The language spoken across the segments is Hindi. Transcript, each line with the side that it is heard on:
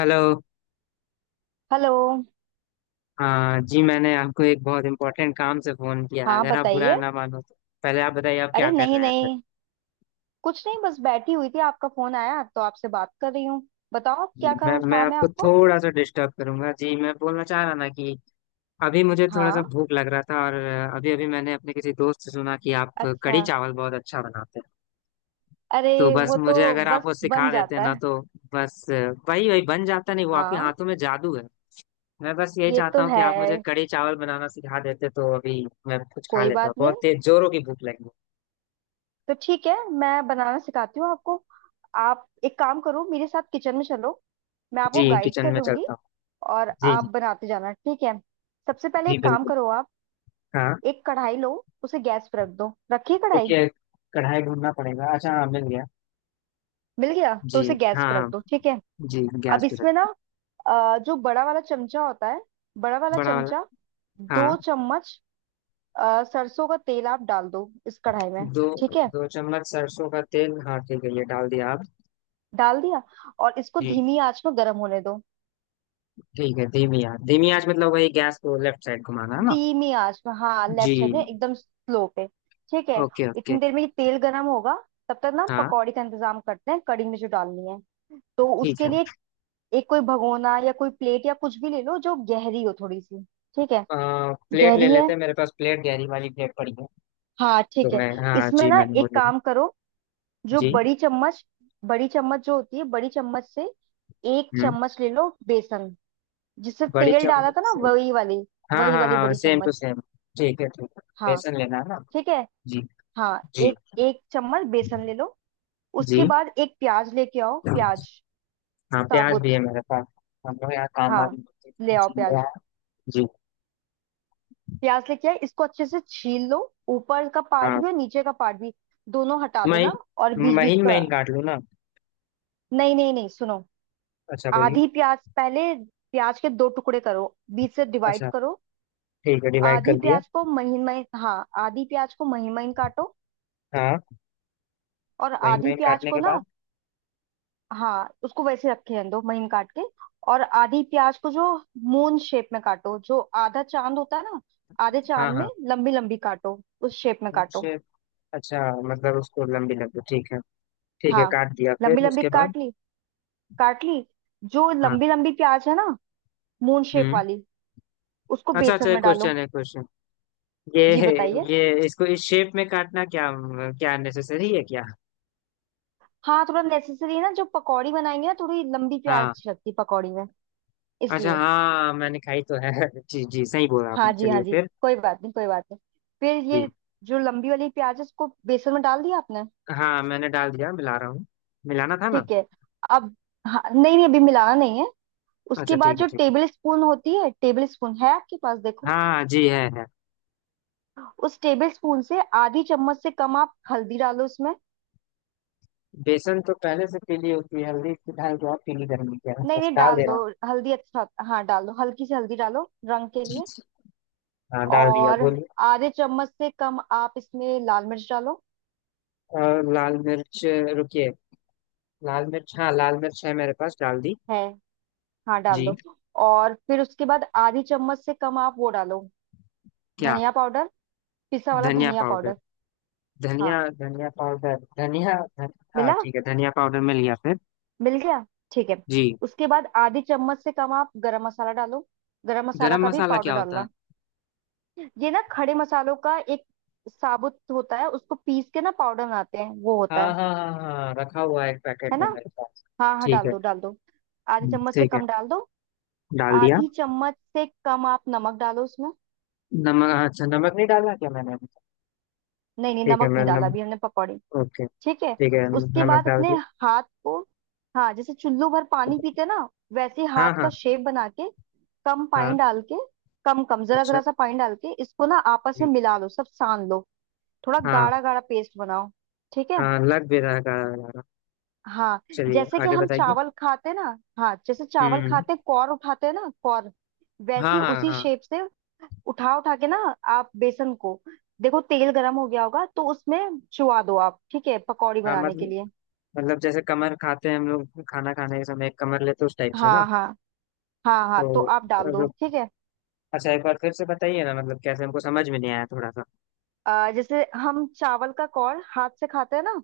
left: हेलो।
right: हेलो।
left: हाँ जी, मैंने आपको एक बहुत इम्पोर्टेंट काम से फ़ोन किया है,
right: हाँ,
left: अगर आप बुरा
right: बताइए।
left: ना मानो तो पहले आप बताइए आप क्या
right: अरे,
left: कर
right: नहीं
left: रहे हैं फिर।
right: नहीं, कुछ नहीं, बस बैठी हुई थी, आपका फोन आया तो आपसे बात कर रही हूँ। बताओ
left: जी,
right: क्या
left: मैं
right: काम
left: मैं
right: काम है
left: आपको
right: आपको?
left: थोड़ा सा डिस्टर्ब करूंगा जी, मैं बोलना चाह रहा ना कि अभी मुझे थोड़ा सा
right: हाँ।
left: भूख लग रहा था, और अभी अभी मैंने अपने किसी दोस्त से सुना कि आप
right: अच्छा।
left: कढ़ी चावल बहुत अच्छा बनाते हैं। तो
right: अरे,
left: बस
right: वो तो
left: मुझे अगर आप
right: बस
left: वो
right: बन
left: सिखा देते
right: जाता
left: ना
right: है।
left: तो। बस, वही वही बन जाता नहीं, वो आपके
right: हाँ,
left: हाथों में जादू है। मैं बस यही
right: ये
left: चाहता
right: तो
left: हूँ कि आप मुझे
right: है।
left: कढ़ी चावल बनाना सिखा देते तो अभी मैं कुछ खा
right: कोई
left: लेता,
right: बात
left: बहुत
right: नहीं।
left: तेज जोरों की भूख लगी है।
right: तो ठीक है, मैं बनाना सिखाती हूँ आपको। आप एक काम करो, मेरे साथ किचन में चलो, मैं आपको
left: जी,
right: गाइड
left: किचन में
right: करूंगी,
left: चलता हूँ।
right: और
left: जी
right: आप
left: जी।
right: बनाते जाना, ठीक है। सबसे पहले
left: जी
right: एक काम
left: बिल्कुल।
right: करो आप,
left: हाँ।
right: एक कढ़ाई लो, उसे गैस पर रख दो, रखिए
left: तो
right: कढ़ाई।
left: क्या कढ़ाई ढूंढना पड़ेगा? अच्छा, हाँ मिल गया।
right: मिल गया? तो
left: जी।
right: उसे गैस पर रख
left: हाँ।
right: दो, ठीक है।
left: जी। गैस
right: अब
left: पे
right: इसमें ना,
left: रखिए।
right: जो बड़ा वाला चमचा होता है, बड़ा वाला
left: बड़ा वाला।
right: चमचा,
left: हाँ।
right: दो चम्मच सरसों का तेल आप डाल दो इस कढ़ाई में।
left: दो।
right: ठीक है।
left: 2 चम्मच सरसों का तेल, हाँ ठीक है, ये डाल दिया आप।
right: डाल दिया, और इसको
left: जी।
right: धीमी आंच में गर्म होने दो।
left: ठीक है, धीमी आंच, धीमी आंच मतलब वही गैस को लेफ्ट साइड घुमाना है ना?
right: धीमी आंच में, हाँ,
left: जी।
right: लेफ्ट साइड में एकदम स्लो पे। ठीक है।
left: Okay okay.
right: इतनी देर में ये तेल गर्म होगा, तब तक ना
left: हाँ
right: पकौड़ी का इंतजाम करते हैं, कड़ी में जो डालनी है। तो
left: ठीक
right: उसके
left: है।
right: लिए एक कोई भगोना या कोई प्लेट या कुछ भी ले लो जो गहरी हो थोड़ी सी। ठीक है।
left: प्लेट ले
right: गहरी
left: लेते
right: है?
left: हैं, मेरे पास प्लेट, गहरी वाली प्लेट पड़ी है।
right: हाँ,
left: तो
right: ठीक है।
left: मैं, हाँ
right: इसमें
left: जी,
right: ना
left: मैंने वो
right: एक
left: ले ली।
right: काम करो, जो
left: जी।
right: बड़ी चम्मच, बड़ी चम्मच जो होती है, बड़ी चम्मच से एक
left: हम्म।
right: चम्मच ले लो बेसन। जिससे
left: बड़ी
right: तेल डाला
left: चम्मच
right: था ना,
left: से।
right: वही वाली,
left: हाँ
right: वही
left: हाँ
right: वाली
left: हाँ,
right: बड़ी
left: सेम टू
right: चम्मच।
left: सेम। ठीक है, ठीक है।
right: हाँ,
left: बेसन लेना है ना?
right: ठीक है।
left: जी।
right: हाँ,
left: जी।
right: एक एक चम्मच बेसन ले लो। उसके
left: जी
right: बाद एक प्याज लेके आओ, प्याज,
left: हाँ, प्याज भी
right: साबुत।
left: है मेरे पास, हम लोग यहाँ काम
right: हाँ,
left: वाली
right: ले आओ
left: चल रहा
right: प्याज।
left: है। जी।
right: प्याज लेके आए, इसको अच्छे से छील लो, ऊपर का पार्ट
left: हाँ।
right: भी और नीचे का पार्ट भी, दोनों हटा देना। और
left: महीन,
right: बीच बीच
left: महीन
right: का,
left: महीन काट लूँ ना?
right: नहीं नहीं नहीं, सुनो।
left: अच्छा, बोलिए।
right: आधी प्याज पहले, प्याज के दो टुकड़े करो, बीच से डिवाइड
left: अच्छा
right: करो।
left: ठीक है, डिवाइड
right: आधी
left: कर दिया।
right: प्याज को महीन महीन, हाँ, आधी प्याज को महीन महीन काटो,
left: हाँ,
right: और
left: महीन
right: आधी
left: महीन
right: प्याज
left: काटने
right: को
left: के
right: ना,
left: बाद।
right: हाँ, उसको वैसे रखे रहने दो महीन काट के, और आधी प्याज को जो मून शेप में काटो, जो आधा चांद होता है ना, आधे
left: हाँ
right: चांद में
left: हाँ।
right: लंबी लंबी काटो, उस शेप में काटो।
left: उनसे। अच्छा, मतलब उसको लंबी लंबी, ठीक है। ठीक है,
right: हाँ,
left: काट दिया,
right: लंबी
left: फिर
right: लंबी
left: उसके बाद?
right: काट ली, काट ली। जो
left: हाँ।
right: लंबी लंबी प्याज है ना, मून शेप
left: हम्म।
right: वाली, उसको
left: अच्छा अच्छा,
right: बेसन
left: एक
right: में डालो।
left: क्वेश्चन है, क्वेश्चन। ये
right: जी बताइए।
left: ये इसको इस शेप में काटना क्या, क्या नेसेसरी है क्या?
right: हाँ थोड़ा नेसेसरी है ना, जो पकौड़ी बनाएंगे ना, थोड़ी लंबी प्याज
left: हाँ।
right: अच्छी लगती है पकौड़ी में,
left: अच्छा,
right: इसलिए।
left: हाँ मैंने खाई तो है जी जी, सही बोला आपने,
right: हाँ जी, हाँ
left: चलिए
right: जी,
left: फिर।
right: कोई बात नहीं, कोई बात नहीं। फिर
left: जी।
right: ये, जो लंबी वाली प्याज है उसको बेसन में डाल दिया आपने।
left: हाँ, मैंने डाल दिया, मिला रहा हूँ। मिलाना था ना?
right: ठीक है। अब, हाँ नहीं नहीं, अभी मिलाना नहीं है। उसके
left: अच्छा,
right: बाद
left: ठीक है
right: जो
left: ठीक है।
right: टेबल स्पून होती है, टेबल स्पून है आपके पास? देखो,
left: हाँ जी, है है।
right: उस टेबल स्पून से आधी चम्मच से कम आप हल्दी डालो उसमें।
left: बेसन तो पहले से पीली होती है, हल्दी की डाल के और पीली करनी क्या है,
right: नहीं
left: बस
right: नहीं,
left: डाल
right: डाल
left: दे
right: दो
left: रहा हूँ।
right: हल्दी, हाँ डाल दो, हल्की सी हल्दी डालो, रंग के
left: जी,
right: लिए।
left: जी। हाँ, डाल दिया,
right: और
left: बोलिए।
right: आधे चम्मच से कम आप इसमें लाल मिर्च डालो।
left: और लाल मिर्च। रुकिए। लाल मिर्च, हाँ, लाल मिर्च है मेरे पास, डाल दी।
right: है? हाँ डाल
left: जी।
right: दो। और फिर उसके बाद आधी चम्मच से कम आप वो डालो,
left: क्या?
right: धनिया पाउडर, पिसा वाला
left: धनिया
right: धनिया
left: पाउडर।
right: पाउडर।
left: धनिया,
right: हाँ
left: धनिया पाउडर, धनिया। हाँ
right: मिला
left: ठीक है, धनिया पाउडर मिल गया, फिर?
right: मिल गया। ठीक है।
left: जी।
right: उसके बाद आधी चम्मच से कम आप गरम मसाला डालो, गरम मसाला
left: गरम
right: का भी
left: मसाला
right: पाउडर
left: क्या होता है?
right: डालना। ये ना खड़े मसालों का एक साबुत होता है, उसको पीस के ना पाउडर बनाते हैं, वो होता
left: हाँ
right: है।
left: हाँ हाँ हाँ, रखा हुआ है एक पैकेट
right: है
left: में
right: ना?
left: मेरे पास।
right: हाँ हाँ,
left: ठीक
right: डाल
left: है।
right: दो डाल दो, आधी चम्मच से
left: ठीक है,
right: कम डाल दो।
left: डाल दिया।
right: आधी चम्मच से कम आप नमक डालो उसमें।
left: नमक? अच्छा, नमक नहीं डाला क्या मैंने अभी तक?
right: नहीं नहीं,
left: ठीक है,
right: नमक
left: मैं
right: नहीं डाला
left: नमक।
right: अभी हमने पकौड़े।
left: ओके।
right: ठीक है।
left: ठीक है,
right: उसके
left: नमक
right: बाद
left: डाल
right: अपने
left: दिया।
right: हाथ को, हाँ जैसे चुल्लू भर पानी पीते ना वैसे हाथ
left: हाँ
right: का
left: हाँ
right: शेप बना के, कम पानी
left: हाँ।
right: डाल के, कम कम जरा
left: अच्छा।
right: जरा सा पानी डाल के इसको ना आपस में
left: जी।
right: मिला लो, सब सान लो, थोड़ा
left: हाँ
right: गाढ़ा गाढ़ा पेस्ट बनाओ। ठीक है।
left: हाँ, लग भी रहा है गाढ़ा गाढ़ा।
right: हाँ,
left: चलिए,
right: जैसे कि
left: आगे
right: हम
left: बताइए।
right: चावल खाते ना, हाँ जैसे चावल
left: हम्म।
right: खाते कौर उठाते ना, कौर,
left: हाँ
right: वैसी
left: हाँ
right: उसी
left: हाँ
right: शेप से उठा उठा के ना आप बेसन को, देखो तेल गरम हो गया होगा, तो उसमें चुवा दो आप, ठीक है पकौड़ी
left: हाँ।
right: बनाने के
left: मतलब।
right: लिए।
left: मतलब जैसे कमर खाते हैं हम लोग खाना खाने के समय, एक कमर लेते हैं, उस टाइप से ना?
right: हाँ हाँ हाँ हाँ,
left: तो
right: तो आप डाल दो,
left: अब-
right: ठीक है।
left: अच्छा, एक बार फिर से बताइए ना, मतलब कैसे, हमको समझ में नहीं आया थोड़ा सा।
right: जैसे हम चावल का कौर हाथ से खाते हैं ना,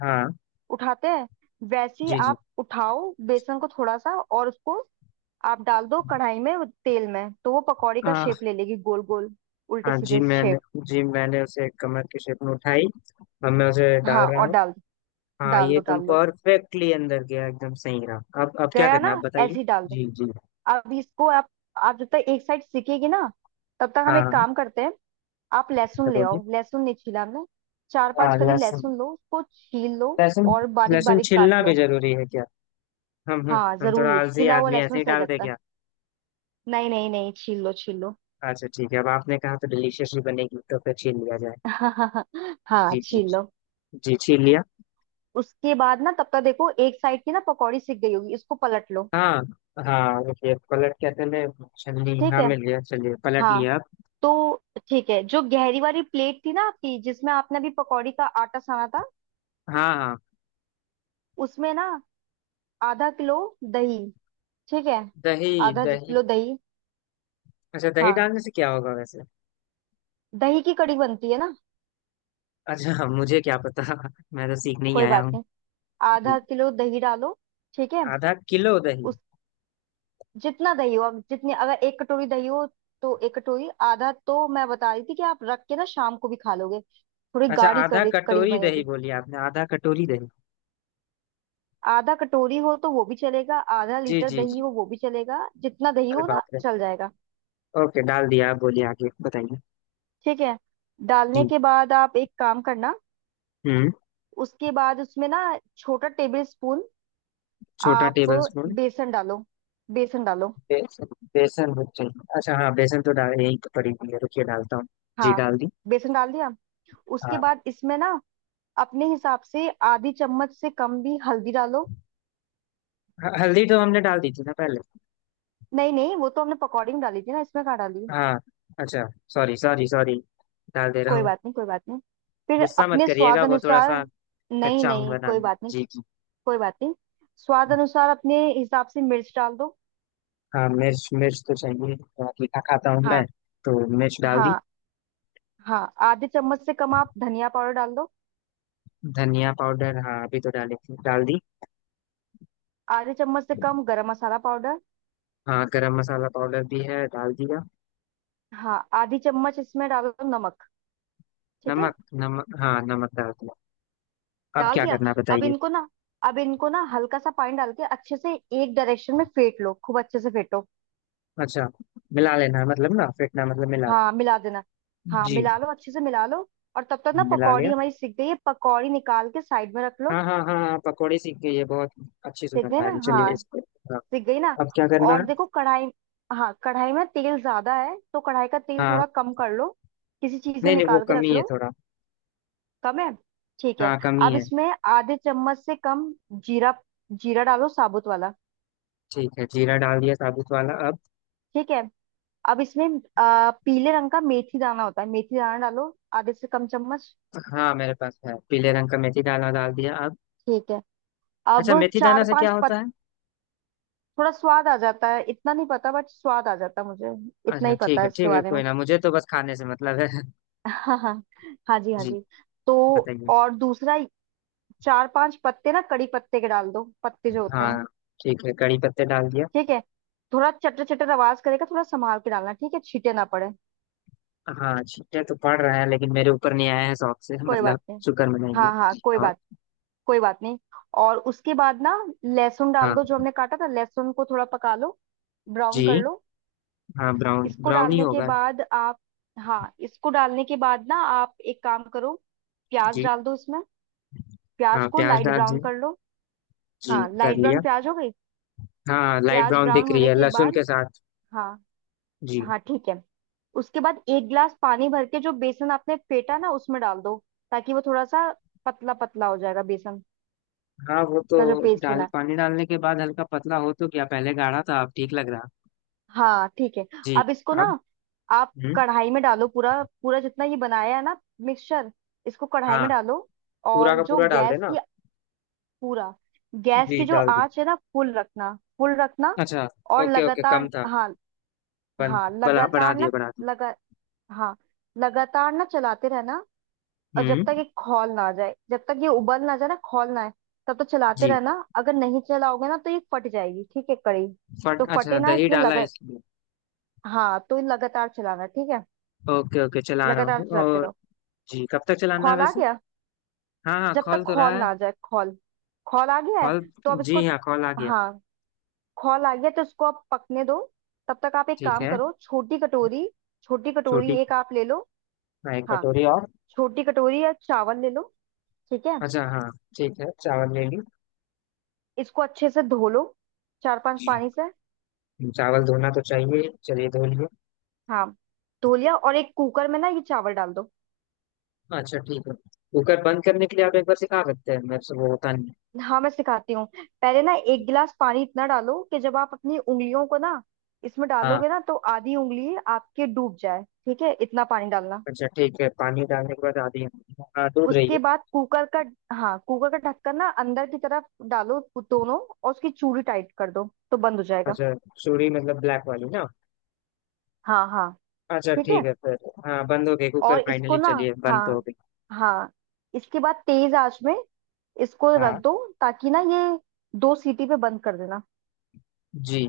left: हाँ।
right: उठाते हैं, वैसे ही
left: जी जी।
right: आप उठाओ बेसन को थोड़ा सा, और उसको आप डाल दो कढ़ाई में तेल में, तो वो पकौड़ी का
left: हाँ
right: शेप ले लेगी, गोल गोल उल्टे
left: हाँ। जी
right: सीधे
left: मैंने।
right: शेप।
left: जी, मैंने उसे कमर की शेप में उठाई, अब मैं उसे डाल
right: हाँ
left: रहा
right: और
left: हूँ।
right: डाल दो,
left: हाँ,
right: डाल
left: ये
right: दो
left: एकदम
right: डाल दो,
left: परफेक्टली अंदर गया, एकदम सही रहा। अब क्या
right: गया
left: करना है आप
right: ना,
left: बताइए।
right: ऐसे ही डाल दो।
left: जी जी।
right: अब इसको आप जब तक एक साइड सीखेगी ना, तब तक हम
left: हाँ
right: एक
left: हाँ।
right: काम करते हैं। आप
left: अच्छा,
right: लहसुन ले
left: बोलिए।
right: आओ, लहसुन नहीं छीला हमने। चार पांच
left: हाँ,
right: कली
left: लहसुन।
right: लहसुन लो, उसको छील लो,
left: लहसुन।
right: और बारीक
left: लहसुन
right: बारीक काट
left: छिलना भी
right: लो।
left: जरूरी है क्या? हम हम
right: हाँ
left: हम थोड़ा
right: जरूरी,
left: आलसी
right: छिला हुआ
left: आदमी, ऐसे
right: लहसुन
left: ही
right: सही
left: डाल दे
right: रहता है।
left: क्या?
right: नहीं नहीं नहीं, छील लो छील लो।
left: अच्छा ठीक है, अब आपने कहा तो डिलीशियस ही बनेगी, तो फिर छील लिया जाए।
right: हाँ
left: जी जी।
right: छील लो।
left: जी, छील लिया।
right: उसके बाद ना, तब तक देखो एक साइड की ना पकौड़ी सिक गई होगी, इसको पलट लो।
left: हाँ हाँ, देखिए पलट, क्या चले? छलनी,
right: ठीक
left: हाँ
right: है।
left: मिल गया, चलिए पलट
right: हाँ
left: लिया अब।
right: तो ठीक है, जो गहरी वाली प्लेट थी ना आपकी, जिसमें आपने अभी पकौड़ी का आटा साना था,
left: हाँ हाँ।
right: उसमें ना आधा किलो दही, ठीक है,
left: दही,
right: आधा
left: दही।
right: किलो दही।
left: अच्छा, दही
right: हाँ,
left: डालने से क्या होगा वैसे?
right: दही की कड़ी बनती है ना।
left: अच्छा, मुझे क्या पता मैं तो सीखने ही
right: कोई
left: आया
right: बात
left: हूँ।
right: नहीं। आधा
left: जी।
right: किलो दही डालो। ठीक है।
left: आधा किलो दही।
right: जितना दही हो, अब जितनी, अगर एक कटोरी दही हो तो एक कटोरी, आधा तो मैं बता रही थी कि आप रख के ना शाम को भी खा लोगे, थोड़ी
left: अच्छा,
right: गाढ़ी
left: आधा
right: करी कड़ी
left: कटोरी दही
right: बनेगी।
left: बोली आपने, आधा कटोरी दही।
right: आधा कटोरी हो तो वो भी चलेगा, आधा
left: जी
right: लीटर
left: जी
right: दही
left: जी,
right: हो वो भी चलेगा, जितना दही
left: अरे
right: हो
left: बाप
right: ना
left: रे।
right: चल जाएगा।
left: ओके, डाल दिया, आप बोलिए, आगे बताइए।
right: ठीक है।
left: जी।
right: डालने के बाद आप एक काम करना।
left: हम्म।
right: उसके बाद उसमें ना, छोटा टेबल स्पून
left: छोटा
right: आप
left: टेबल स्पून।
right: बेसन डालो, बेसन डालो।
left: बेसन। बेसन भी चाहिए? अच्छा हाँ, बेसन तो डाल, यही तो पड़ी हुई है, रुकिए डालता हूँ। जी,
right: हाँ,
left: डाल दी।
right: बेसन डाल दिया। उसके
left: हाँ।
right: बाद इसमें ना अपने हिसाब से आधी चम्मच से कम भी हल्दी डालो।
left: हल्दी तो हमने डाल दी थी ना पहले?
right: नहीं नहीं, वो तो हमने पकौड़ी में डाली थी ना, इसमें कहाँ डाली?
left: हाँ। अच्छा। सॉरी सॉरी सॉरी, डाल दे रहा
right: कोई
left: हूँ।
right: बात नहीं, कोई बात नहीं। फिर
left: गुस्सा मत
right: अपने
left: करिएगा,
right: स्वाद
left: वो थोड़ा
right: अनुसार,
left: सा
right: नहीं
left: कच्चा हूँ
right: नहीं कोई
left: बनाने में।
right: बात नहीं,
left: जी जी।
right: कोई बात नहीं। स्वाद अनुसार, अपने हिसाब से मिर्च डाल दो।
left: हाँ, मिर्च, मिर्च तो चाहिए, थोड़ा तीखा खाता हूँ मैं,
right: हाँ
left: तो मिर्च डाल दी।
right: हाँ हाँ। आधे चम्मच से कम आप धनिया पाउडर डाल दो।
left: धनिया पाउडर, हाँ अभी तो डाली थी, डाल दी।
right: आधे चम्मच से कम गरम मसाला पाउडर।
left: हाँ, गरम मसाला पाउडर भी है, डाल दिया।
right: हाँ, आधी चम्मच इसमें डाल दो नमक। ठीक है।
left: नमक। नमक, हाँ नमक डाल दिया। अब
right: डाल
left: क्या
right: दिया।
left: करना है
right: अब
left: बताइए?
right: इनको ना, अब इनको ना हल्का सा पानी डाल के अच्छे से एक डायरेक्शन में फेंट लो, खूब अच्छे से फेंटो।
left: अच्छा। मिला लेना है मतलब ना, फेंटना मतलब मिला लेना।
right: हाँ मिला देना, हाँ
left: जी,
right: मिला लो, अच्छे से मिला लो। और तब तक ना
left: मिला लिया।
right: पकौड़ी हमारी सिक गई है, पकौड़ी निकाल के साइड में रख लो।
left: हाँ हाँ हाँ हाँ, पकौड़े सीख गई है बहुत, अच्छी
right: सिक
left: सुगंध
right: गई
left: आ
right: ना,
left: रही है। चलिए,
right: हाँ
left: इसको, हाँ।
right: सिक गई ना।
left: अब क्या करना
right: और देखो
left: है?
right: कढ़ाई, हाँ कढ़ाई में तेल ज्यादा है तो कढ़ाई का तेल
left: हाँ
right: थोड़ा कम कर लो, किसी चीज में
left: नहीं नहीं, वो
right: निकाल के रख
left: कमी है
right: लो।
left: थोड़ा।
right: कम है? ठीक है।
left: हाँ, कमी
right: अब
left: है।
right: इसमें आधे चम्मच से कम जीरा, जीरा डालो साबुत वाला।
left: ठीक है, जीरा डाल दिया, साबुत वाला, अब?
right: ठीक है। अब इसमें, पीले रंग का मेथी दाना होता है, मेथी दाना डालो आधे से कम चम्मच।
left: हाँ, मेरे पास है पीले रंग का मेथी, डाला, डाल दिया, अब?
right: ठीक है। अब
left: अच्छा, मेथी दाना
right: चार
left: से क्या
right: पांच
left: होता है?
right: थोड़ा स्वाद आ जाता है, इतना नहीं पता, बट स्वाद आ जाता है मुझे, इतना
left: अच्छा
right: ही
left: ठीक
right: पता
left: है
right: है इसके
left: ठीक है,
right: बारे में।
left: कोई ना, मुझे तो बस खाने से मतलब है
right: हाँ हाँ, हाँ जी हाँ
left: जी,
right: जी। तो
left: बताइए।
right: और दूसरा, चार पांच पत्ते ना कड़ी पत्ते के डाल दो, पत्ते जो होते हैं।
left: हाँ ठीक है, कड़ी पत्ते डाल दिया।
right: ठीक है। थोड़ा चटर चटर आवाज करेगा, थोड़ा संभाल के डालना ठीक है, छींटे ना पड़े।
left: हाँ, छींटे तो पड़ रहा है, लेकिन मेरे ऊपर नहीं आया है, शौक से
right: कोई बात
left: मतलब
right: नहीं,
left: शुक्र मनाइए
right: हाँ हाँ
left: जी,
right: कोई
left: और?
right: बात, कोई बात नहीं। और उसके बाद ना लहसुन डाल दो, जो
left: हाँ।
right: हमने काटा था लहसुन को थोड़ा पका लो, ब्राउन कर
left: जी।
right: लो।
left: हाँ, ब्राउन,
right: इसको
left: ब्राउन ही
right: डालने के
left: होगा।
right: बाद आप, हाँ इसको डालने के बाद ना आप एक काम करो, प्याज
left: जी,
right: डाल दो इसमें, प्याज
left: हाँ
right: को
left: प्याज
right: लाइट
left: डाल
right: ब्राउन
left: दिए।
right: कर लो।
left: जी,
right: हाँ,
left: कर
right: लाइट ब्राउन
left: लिया।
right: प्याज हो गई।
left: हाँ, लाइट
right: प्याज
left: ब्राउन
right: ब्राउन
left: दिख रही
right: होने
left: है
right: के
left: लहसुन
right: बाद,
left: के साथ।
right: हाँ
left: जी।
right: हाँ ठीक है, उसके बाद एक गिलास पानी भर के जो बेसन आपने फेटा ना उसमें डाल दो, ताकि वो थोड़ा सा पतला पतला हो जाएगा, बेसन
left: हाँ, वो तो
right: का जो पेस्ट बना
left: डाल
right: है।
left: पानी डालने के बाद हल्का पतला हो, तो क्या पहले गाढ़ा था, अब ठीक लग रहा।
right: हाँ ठीक है।
left: जी।
right: अब इसको ना
left: अब।
right: आप
left: हम्म।
right: कढ़ाई में डालो, पूरा पूरा जितना ये बनाया है ना, मिक्सचर, इसको कढ़ाई
left: हाँ,
right: में डालो।
left: पूरा
right: और
left: का
right: जो
left: पूरा डाल
right: गैस
left: देना।
right: की पूरा, गैस
left: जी,
right: की जो
left: डाल दी।
right: आंच है ना, फुल रखना, फुल रखना।
left: अच्छा।
right: और
left: ओके ओके, कम
right: लगातार,
left: था।
right: हाँ,
left: बन
right: हाँ
left: बढ़ा बढ़ा
right: लगातार
left: दिए,
right: ना,
left: बढ़ा दिए।
right: लगा हाँ लगातार ना चलाते रहना, और जब तक
left: हम्म।
right: ये खौल ना आ जाए, जब तक ये उबल ना जाए ना, खौल ना आए, तब तक चलाते
left: जी,
right: रहना, अगर नहीं चलाओगे ना तो ये फट जाएगी, ठीक है कड़ी। तो
left: फट, अच्छा
right: फटे ना,
left: दही
right: इसलिए
left: डाला है
right: लगा
left: इसलिए।
right: हाँ, तो ये लगातार चलाना, ठीक है,
left: ओके ओके, चला रहा
right: लगातार
left: हूँ,
right: चलाते
left: और?
right: रहो।
left: जी, कब तक चलाना है
right: खौल आ
left: वैसे?
right: गया?
left: हाँ हाँ,
right: जब तक
left: कॉल तो
right: खौल
left: रहा
right: ना
left: है।
right: आ जाए, खौल खौल आ गया
left: कॉल।
right: है तो अब इसको,
left: जी, हाँ कॉल आ गया।
right: हाँ खौल आ गया तो उसको आप पकने दो। तब तक आप एक
left: ठीक
right: काम
left: है।
right: करो, छोटी कटोरी, छोटी कटोरी
left: रोटी।
right: एक आप ले लो।
left: हाँ, एक
right: हाँ
left: कटोरी और।
right: छोटी कटोरी या चावल ले लो। ठीक है।
left: अच्छा, हाँ ठीक है, चावल ले ली।
right: इसको अच्छे से धो लो, चार पांच
left: जी।
right: पानी से।
left: चावल धोना तो चाहिए ही। चलिए, धो लिए।
right: हाँ धो लिया, और एक कुकर में ना ये चावल डाल दो।
left: अच्छा ठीक है, कुकर बंद करने के लिए आप एक बार सिखा सकते हैं मेरे से, वो होता नहीं है।
right: हाँ मैं सिखाती हूँ। पहले ना एक गिलास पानी इतना डालो कि जब आप अपनी उंगलियों को ना इसमें
left: हाँ।
right: डालोगे ना, तो आधी उंगली आपके डूब जाए, ठीक है, इतना पानी डालना।
left: अच्छा ठीक है, पानी डालने के बाद आधी, हाँ डूब रही है।
right: उसके बाद कुकर का, हाँ कुकर का ढक्कन ना अंदर की तरफ डालो, दोनों, और उसकी चूड़ी टाइट कर दो तो बंद हो जाएगा।
left: अच्छा, चूड़ी मतलब ब्लैक वाली ना?
right: हाँ हाँ
left: अच्छा
right: ठीक है।
left: ठीक है, फिर? हाँ, बंद हो गई कुकर,
right: और इसको
left: फाइनली
right: ना,
left: चलिए, बंद तो हो
right: हाँ
left: गई।
right: हाँ, इसके बाद तेज आंच में इसको रख
left: हाँ।
right: दो, ताकि ना ये दो सीटी पे बंद कर देना,
left: जी।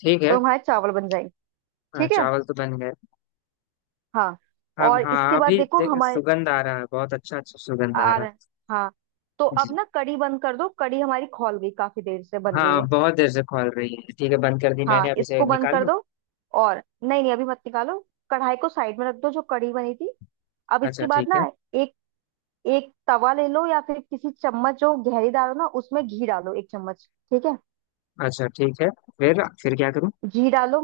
left: ठीक है।
right: तो हमारे चावल बन जाएंगे।
left: हाँ,
right: ठीक है।
left: चावल तो बन गए।
right: हाँ
left: अब
right: और इसके
left: हाँ,
right: बाद
left: अभी
right: देखो हमारे
left: सुगंध आ रहा है बहुत अच्छा, अच्छा सुगंध आ
right: आ
left: रहा
right: रहे, हाँ। तो
left: है
right: अब
left: जी।
right: ना कढ़ी बंद कर दो, कढ़ी हमारी खौल गई, काफी देर से बन रही
left: हाँ,
right: है।
left: बहुत देर से खोल रही है, ठीक है बंद कर दी मैंने,
right: हाँ,
left: अब इसे
right: इसको बंद
left: निकाल
right: कर
left: लूँ?
right: दो। और नहीं नहीं, अभी मत निकालो, कढ़ाई को साइड में रख दो जो कढ़ी बनी थी। अब
left: अच्छा
right: इसके बाद
left: ठीक
right: ना
left: है।
right: एक एक तवा ले लो, या फिर किसी चम्मच जो गहरीदार हो ना उसमें घी डालो, एक चम्मच। ठीक है।
left: अच्छा ठीक है, फिर क्या करूँ?
right: घी डालो।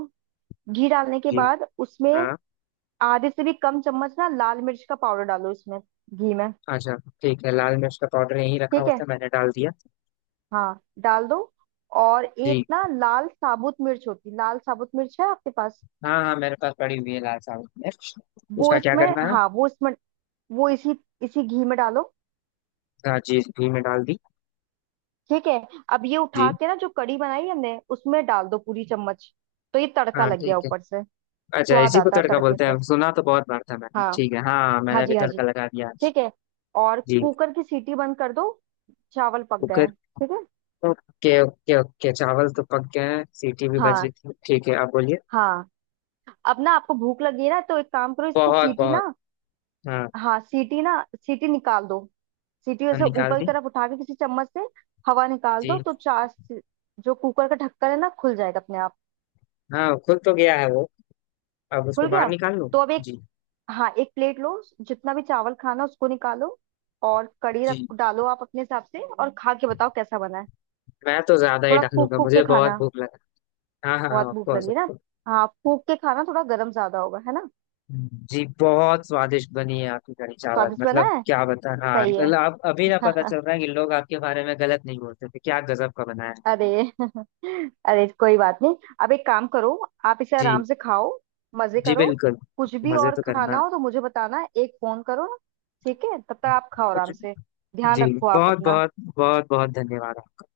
right: घी डालने के
left: जी।
right: बाद उसमें
left: हाँ।
right: आधे से भी कम चम्मच ना लाल मिर्च का पाउडर डालो, इसमें घी में।
left: अच्छा ठीक है, लाल मिर्च का पाउडर यहीं रखा
right: ठीक
left: हुआ
right: है,
left: था, मैंने डाल दिया।
right: हाँ डाल दो। और एक
left: जी।
right: ना लाल साबुत मिर्च होती, लाल साबुत मिर्च है आपके पास?
left: हाँ हाँ, मेरे पास पड़ी हुई है लाल साबुत मिर्च।
right: वो
left: उसका क्या
right: इसमें
left: करना है?
right: हाँ, वो इसमें वो इसी इसी घी में डालो।
left: हाँ, जी घी में डाल दी।
right: ठीक है। अब ये
left: जी।
right: उठा के ना जो कढ़ी बनाई हमने उसमें डाल दो पूरी चम्मच, तो ये तड़का
left: हाँ
right: लग गया
left: ठीक है।
right: ऊपर से,
left: अच्छा,
right: स्वाद
left: इसी को
right: आता है
left: तड़का
right: तड़के
left: बोलते
right: से।
left: हैं, सुना तो बहुत बार था मैंने।
right: हाँ
left: ठीक है, हाँ,
right: हाँ
left: मैंने भी
right: जी हाँ जी,
left: तड़का लगा दिया आज।
right: ठीक है। और
left: जी।
right: कुकर की सीटी बंद कर दो, चावल पक गए
left: कुकर।
right: हैं ठीक है।
left: ओके ओके ओके, चावल तो पक गए हैं, सीटी भी बज रही
right: हाँ
left: थी, ठीक है आप बोलिए।
right: हाँ। अब ना आपको भूख लगी है ना तो एक काम करो, इसकी
left: बहुत
right: सीटी
left: बहुत।
right: ना,
left: हाँ।
right: हाँ सीटी ना, सीटी निकाल दो, सीटी
left: हम
right: वैसे
left: निकाल
right: ऊपर की
left: दी।
right: तरफ उठा के किसी चम्मच से हवा निकाल
left: जी।
right: दो, तो चार, जो कुकर का ढक्कन है ना खुल जाएगा अपने आप।
left: हाँ, खुल तो गया है वो, अब उसको
right: खुल गया
left: बाहर निकाल लूं?
right: तो अब,
left: जी
right: हाँ एक प्लेट लो, जितना भी चावल खाना उसको निकालो, और कड़ी रख
left: जी।
right: डालो आप अपने हिसाब से, और खा के बताओ कैसा बना है।
left: मैं तो ज्यादा ही
right: थोड़ा फूक
left: डालूंगा,
right: फूक के
left: मुझे बहुत
right: खाना,
left: भूख लगा। हाँ हाँ,
right: बहुत
left: ऑफ
right: भूख
left: कोर्स।
right: लगी ना, हाँ फूक के खाना थोड़ा गर्म ज्यादा होगा है ना।
left: जी, बहुत स्वादिष्ट बनी है आपकी कढ़ी चावल,
right: स्वादिष्ट बना
left: मतलब
right: है।
left: क्या बता, हाँ
right: सही है।
left: मतलब आप, अभी ना पता चल रहा है कि लोग आपके बारे में गलत नहीं बोलते थे, क्या गजब का बनाया है।
right: अरे। अरे कोई बात नहीं। अब एक काम करो, आप इसे
left: जी
right: आराम से खाओ, मजे
left: जी
right: करो,
left: बिल्कुल।
right: कुछ भी
left: मजे
right: और
left: तो
right: खाना
left: करना।
right: हो तो मुझे बताना, एक फोन करो। ठीक है, तब तक आप खाओ
left: कुछ।
right: आराम से, ध्यान
left: जी,
right: रखो आप
left: बहुत
right: अपना।
left: बहुत, बहुत बहुत धन्यवाद आपका।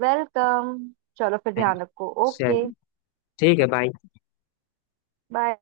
right: वेलकम। चलो फिर,
left: थैंक यू।
right: ध्यान रखो। ओके,
left: चलिए। ठीक है, बाय।
right: बाय।